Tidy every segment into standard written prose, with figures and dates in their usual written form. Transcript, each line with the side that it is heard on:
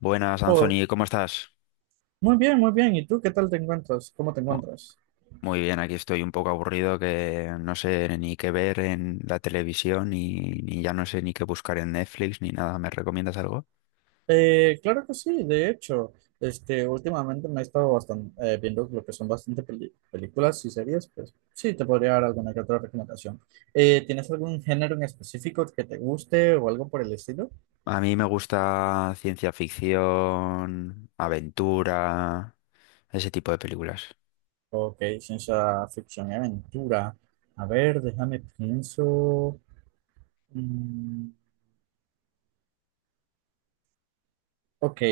left: Buenas,
right: Oh,
left: Anthony, ¿cómo estás?
right: muy bien, muy bien. ¿Y tú qué tal te encuentras? ¿Cómo te
left: Mu-
right: encuentras?
left: Muy bien, aquí estoy un poco aburrido que no sé ni qué ver en la televisión ni ya no sé ni qué buscar en Netflix ni nada. ¿Me recomiendas algo?
right: Claro que sí, de hecho, últimamente me he estado bastante, viendo lo que son bastante películas y series, pues sí, te podría dar alguna que otra recomendación. ¿tienes algún género en específico que te guste o algo por el estilo?
left: A mí me gusta ciencia ficción, aventura, ese tipo de películas.
right: Ok, ciencia ficción y aventura. A ver, déjame pienso. Mm, Ok,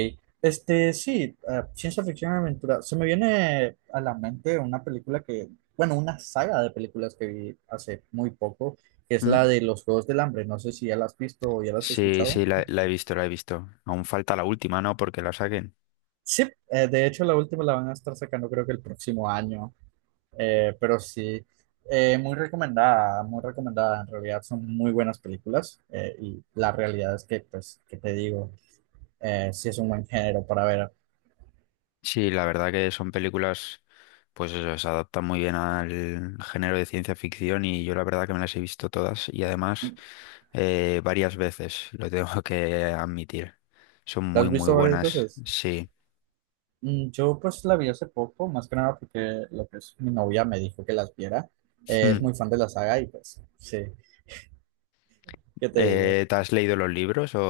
right: sí, ciencia ficción y aventura. Se me viene a la mente una película que, bueno, una saga de películas que vi hace muy poco, que es la
left: ¿Mm?
right: de los Juegos del Hambre. No sé si ya la has visto o ya la has
left: Sí,
right: escuchado.
left: sí, la he visto, la he visto. Aún falta la última, ¿no? Porque la saquen.
right: Sí, de hecho la última la van a estar sacando creo que el próximo año. Pero sí, muy recomendada, muy recomendada. En realidad son muy buenas películas, y la realidad es que, pues, que te digo, sí es un buen género para ver.
left: Sí, la verdad que son películas, pues eso, se adaptan muy bien al género de ciencia ficción y yo la verdad que me las he visto todas y además varias veces, lo tengo que admitir. Son
right: ¿La
left: muy,
right: has
left: muy
right: visto varias
left: buenas,
right: veces?
left: sí.
right: Yo pues la vi hace poco, más que nada porque lo que es mi novia me dijo que las viera. Es
left: Mm.
right: muy fan de la saga y pues sí, ¿qué te digo?
left: ¿Te has leído los libros o,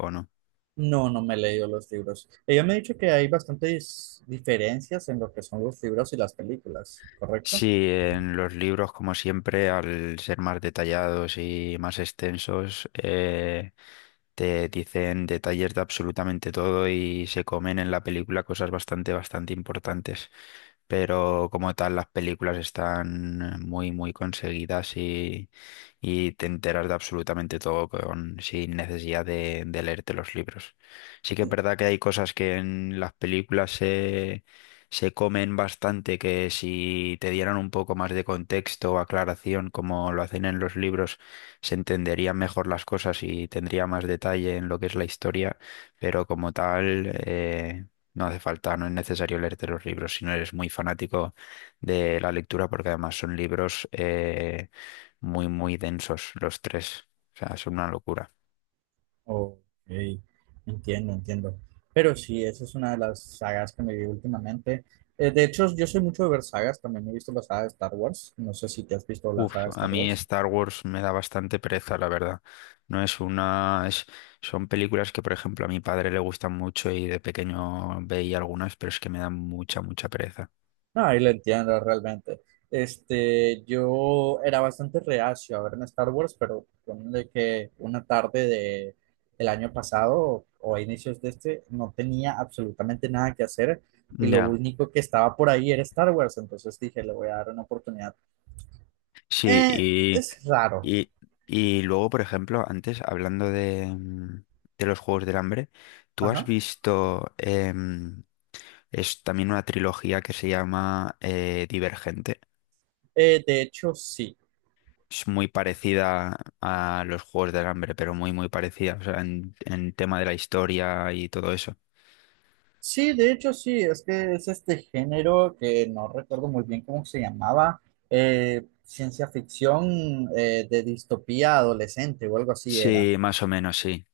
left: o no?
right: No, no me he leído los libros. Ella me ha dicho que hay bastantes diferencias en lo que son los libros y las películas,
left: Sí,
right: ¿correcto?
left: en los libros, como siempre, al ser más detallados y más extensos, te dicen detalles de absolutamente todo y se comen en la película cosas bastante, bastante importantes. Pero como tal, las películas están muy, muy conseguidas y te enteras de absolutamente todo con, sin necesidad de leerte los libros. Sí que es
right: Mm.
left: verdad que hay cosas que en las películas se comen bastante, que si te dieran un poco más de contexto o aclaración, como lo hacen en los libros, se entenderían mejor las cosas y tendría más detalle en lo que es la historia, pero como tal, no hace falta, no es necesario leerte los libros si no eres muy fanático de la lectura, porque además son libros muy, muy densos los tres. O sea, son una locura.
right: Ok, entiendo, entiendo. Pero sí, esa es una de las sagas que me vi últimamente. De hecho, yo soy mucho de ver sagas, también he visto la saga de Star Wars. No sé si te has visto la saga
left: Uf,
right: de
left: a
right: Star
left: mí
right: Wars.
left: Star Wars me da bastante pereza, la verdad. No es una... son películas que, por ejemplo, a mi padre le gustan mucho y de pequeño veía algunas, pero es que me dan mucha, mucha pereza.
right: No, ahí lo entiendo realmente. Este, yo era bastante reacio a ver en Star Wars, pero ponle que una tarde de, del año pasado o a inicios de este no tenía absolutamente nada que hacer y lo
left: Ya.
right: único que estaba por ahí era Star Wars, entonces dije, le voy a dar una oportunidad.
left: Sí,
right: Eh,
left: y,
right: es raro.
left: y, y luego, por ejemplo, antes, hablando de de los Juegos del Hambre, ¿tú has
right: Ajá.
left: visto, es también una trilogía que se llama Divergente?
right: De hecho, sí.
left: Es muy parecida a los Juegos del Hambre, pero muy, muy parecida, o sea, en tema de la historia y todo eso.
right: Sí, de hecho sí, es que es este género que no recuerdo muy bien cómo se llamaba, ciencia ficción, de distopía adolescente o algo así era.
left: Sí, más o menos, sí.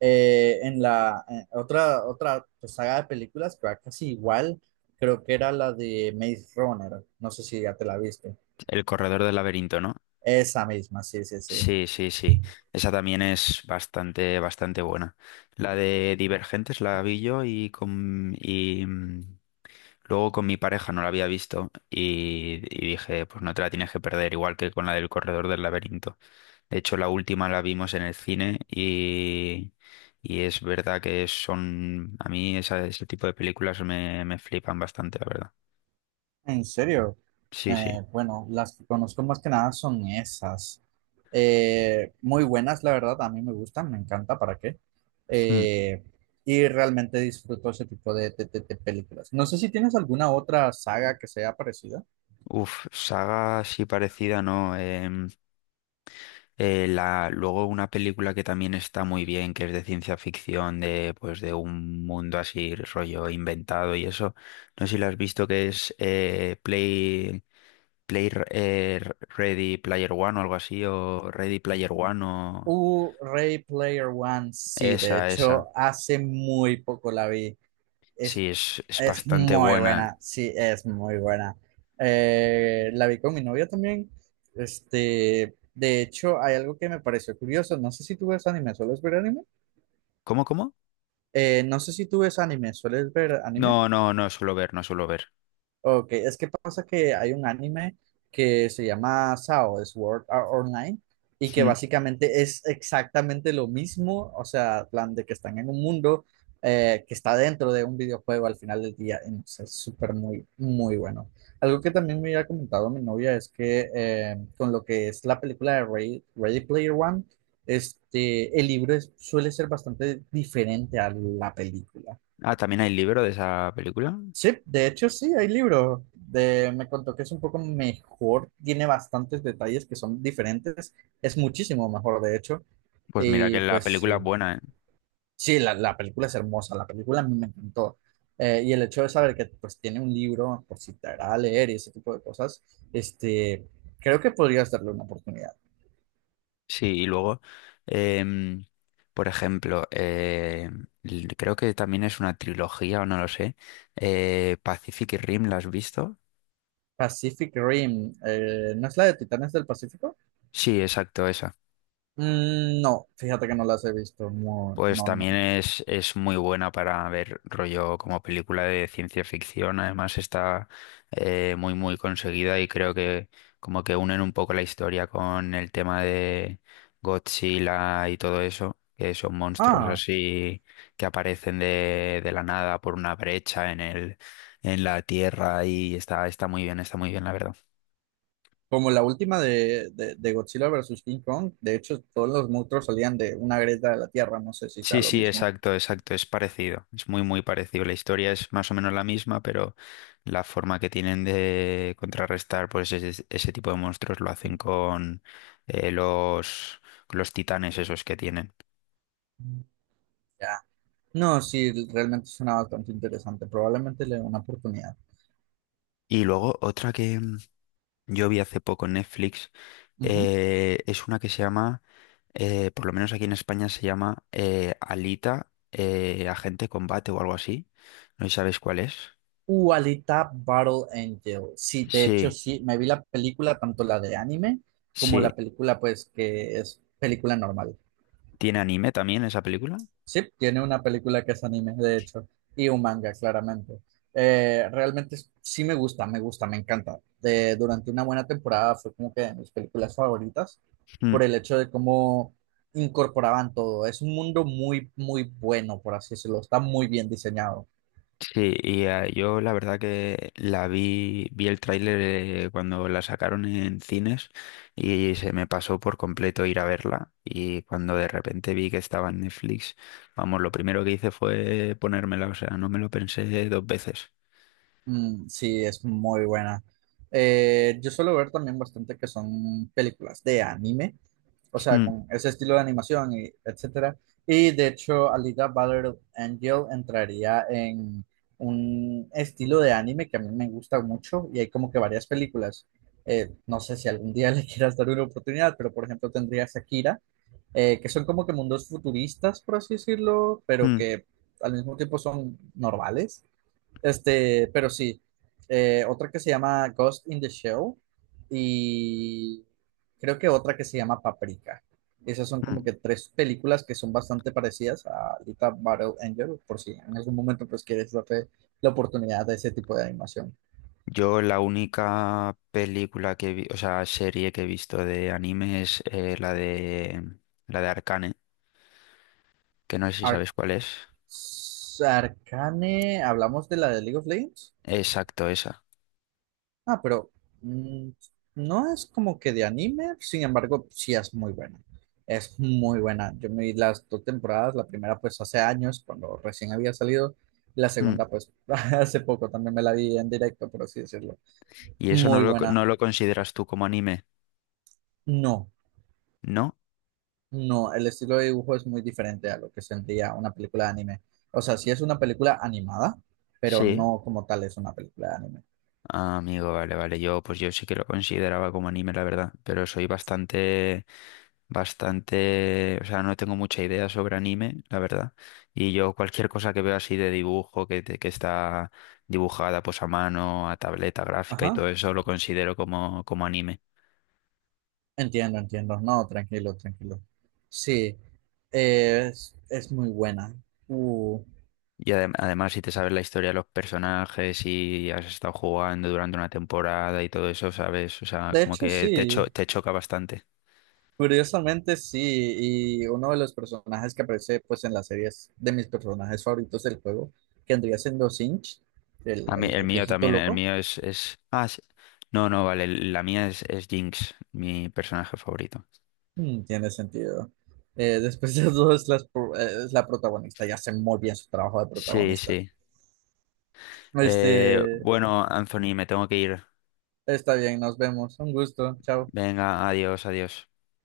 right: En la en otra pues, saga de películas que va casi igual, creo que era la de Maze Runner, no sé si ya te la viste.
left: El Corredor del Laberinto, ¿no?
right: Esa misma, sí, sí, sí.
left: Sí, sí, sí. Esa también es bastante, bastante buena. La de Divergentes la vi yo y con y luego con mi pareja no la había visto y dije, pues no te la tienes que perder, igual que con la del Corredor del Laberinto. De hecho, la última la vimos en el cine y es verdad que son, a mí ese tipo de películas me flipan bastante, la verdad.
right: En serio,
left: Sí, sí.
right: Bueno, las que conozco más que nada son esas. Muy buenas, la verdad, a mí me gustan, me encanta, ¿para qué?
left: Mm.
right: Eh, y realmente disfruto ese tipo de, de películas. No sé si tienes alguna otra saga que sea parecida.
left: Uf, saga así parecida, ¿no? Luego una película que también está muy bien, que es de ciencia ficción, de pues de un mundo así rollo inventado y eso. No sé si la has visto que es Ready Player One o algo así, o Ready Player One o
right: Ray Player One, sí, de
left: Esa, esa.
right: hecho, hace muy poco la vi. Es,
left: Sí, es
right: es
left: bastante
right: muy
left: buena.
right: buena, sí, es muy buena. La vi con mi novia también. Este, de hecho, hay algo que me pareció curioso. No sé si tú ves anime, ¿sueles ver anime?
left: ¿Cómo, cómo?
right: No sé si tú ves anime, ¿sueles ver anime?
left: No, no, no suelo ver, no suelo ver.
right: Ok, es que pasa que hay un anime que se llama SAO, Sword Art Online, y que
left: Mm.
right: básicamente es exactamente lo mismo, o sea, plan de que están en un mundo que está dentro de un videojuego al final del día, y no sé, es súper muy, muy bueno. Algo que también me había comentado mi novia es que, con lo que es la película de Ready Player One, el suele ser bastante diferente a la película.
left: Ah, también hay libro de esa película.
right: Sí, de hecho sí, hay libro. De, me contó que es un poco mejor, tiene bastantes detalles que son diferentes, es muchísimo mejor de hecho.
left: Pues mira que
right: Y
left: la
right: pues
left: película
right: sí,
left: es buena, ¿eh?
right: sí, la película es hermosa, la película a mí me encantó. Y el hecho de saber que pues tiene un libro por si te agrada leer y ese tipo de cosas, este, creo que podrías darle una oportunidad.
left: Sí, y luego, em, por ejemplo, creo que también es una trilogía, o no lo sé, Pacific Rim, ¿la has visto?
right: Pacific Rim, ¿no es la de Titanes del Pacífico?
left: Sí, exacto, esa.
right: Mm, no, fíjate que no las he visto, no,
left: Pues
right: no, no.
left: también es muy buena para ver rollo como película de ciencia ficción. Además está muy muy conseguida y creo que como que unen un poco la historia con el tema de Godzilla y todo eso, que son monstruos
right: Ah.
left: así que aparecen de la nada por una brecha en en la tierra y está, está muy bien la verdad.
right: Como la última de, de Godzilla versus King Kong, de hecho todos los monstruos salían de una grieta de la tierra, no sé si sea
left: Sí,
right: lo
left: sí,
right: mismo.
left: exacto, exacto, es parecido, es muy, muy parecido. La historia es más o menos la misma, pero la forma que tienen de contrarrestar pues ese tipo de monstruos lo hacen con eh, los, los titanes esos que tienen.
right: Ya. No, sí, realmente suena bastante interesante. Probablemente le dé una oportunidad.
left: Y luego otra que yo vi hace poco en Netflix
right: Ujú.
left: es una que se llama, por lo menos aquí en España se llama Alita, Agente Combate o algo así. No sé si sabes cuál es.
right: Alita Battle Angel. Sí, de hecho,
left: Sí,
right: sí, me vi la película, tanto la de anime como
left: sí.
right: la película, pues, que es película normal.
left: ¿Tiene anime también esa película?
right: Sí, tiene una película que es anime, de hecho, y un manga, claramente. Realmente sí me gusta, me gusta, me encanta. De, durante una buena temporada fue como que de mis películas favoritas
left: Mm.
right: por el hecho de cómo incorporaban todo. Es un mundo muy, muy bueno, por así decirlo. Está muy bien diseñado.
left: Sí, y ah, yo la verdad que la vi, vi el tráiler cuando la sacaron en cines y se me pasó por completo ir a verla y cuando de repente vi que estaba en Netflix, vamos, lo primero que hice fue ponérmela, o sea, no me lo pensé dos veces.
right: Mm, sí, es muy buena. Yo suelo ver también bastante que son películas de anime, o sea,
left: Mm,
right: con ese estilo de animación, y etcétera. Y de hecho, Alita Battle Angel entraría en un estilo de anime que a mí me gusta mucho y hay como que varias películas. No sé si algún día le quieras dar una oportunidad, pero por ejemplo tendría Akira, que son como que mundos futuristas, por así decirlo, pero
left: mm,
right: que al mismo tiempo son normales. Pero sí, otra que se llama Ghost in the Shell y creo que otra que se llama Paprika. Esas son como
left: mm.
right: que tres películas que son bastante parecidas a Alita Battle Angel, por si en algún momento pues quieres darte la oportunidad de ese tipo de animación.
left: Yo la única película que vi, o sea, serie que he visto de anime es la de Arcane, que no sé si
right: Ar-
left: sabes cuál es.
right: Arcane, hablamos de la de League of Legends.
left: Exacto, esa.
right: Ah, pero mm, no es como que de anime, sin embargo, sí es muy buena. Es muy buena. Yo me vi las dos temporadas, la primera pues hace años, cuando recién había salido, la segunda pues hace poco también me la vi en directo, por así decirlo.
left: Y eso no
right: Muy buena.
left: no lo consideras tú como anime,
right: No,
left: ¿no?
right: no, el estilo de dibujo es muy diferente a lo que sentía una película de anime. O sea, sí es una película animada, pero
left: Sí.
right: no como tal es una película de anime.
left: Ah, amigo, vale, vale. Yo, pues yo sí que lo consideraba como anime, la verdad. Pero soy bastante, bastante, o sea, no tengo mucha idea sobre anime, la verdad. Y yo cualquier cosa que veo así de dibujo, que está dibujada pues a mano, a tableta gráfica y
right: Ajá.
left: todo eso, lo considero como, como anime.
right: Entiendo, entiendo. No, tranquilo, tranquilo. Sí, es muy buena. Uh,
left: Y además, si te sabes la historia de los personajes y has estado jugando durante una temporada y todo eso, ¿sabes? O sea,
right: de
left: como
right: hecho,
left: que
right: sí.
left: te choca bastante.
right: Curiosamente, sí. Y uno de los personajes que aparece pues, en las series de mis personajes favoritos del juego, que andría siendo Sinch, el,
left: A mí, el
right: el
left: mío
right: viejito
left: también, el
right: loco,
left: mío es... Ah, sí. No, no, vale, la mía es Jinx, mi personaje favorito.
right: mm, tiene sentido. Después de todo, es, las es la protagonista. Ya hace muy bien su trabajo de
left: Sí,
right: protagonista.
left: sí.
right: Este,
left: Bueno, Anthony, me tengo que ir.
right: está bien, nos vemos. Un gusto. Chao.
left: Venga, adiós, adiós.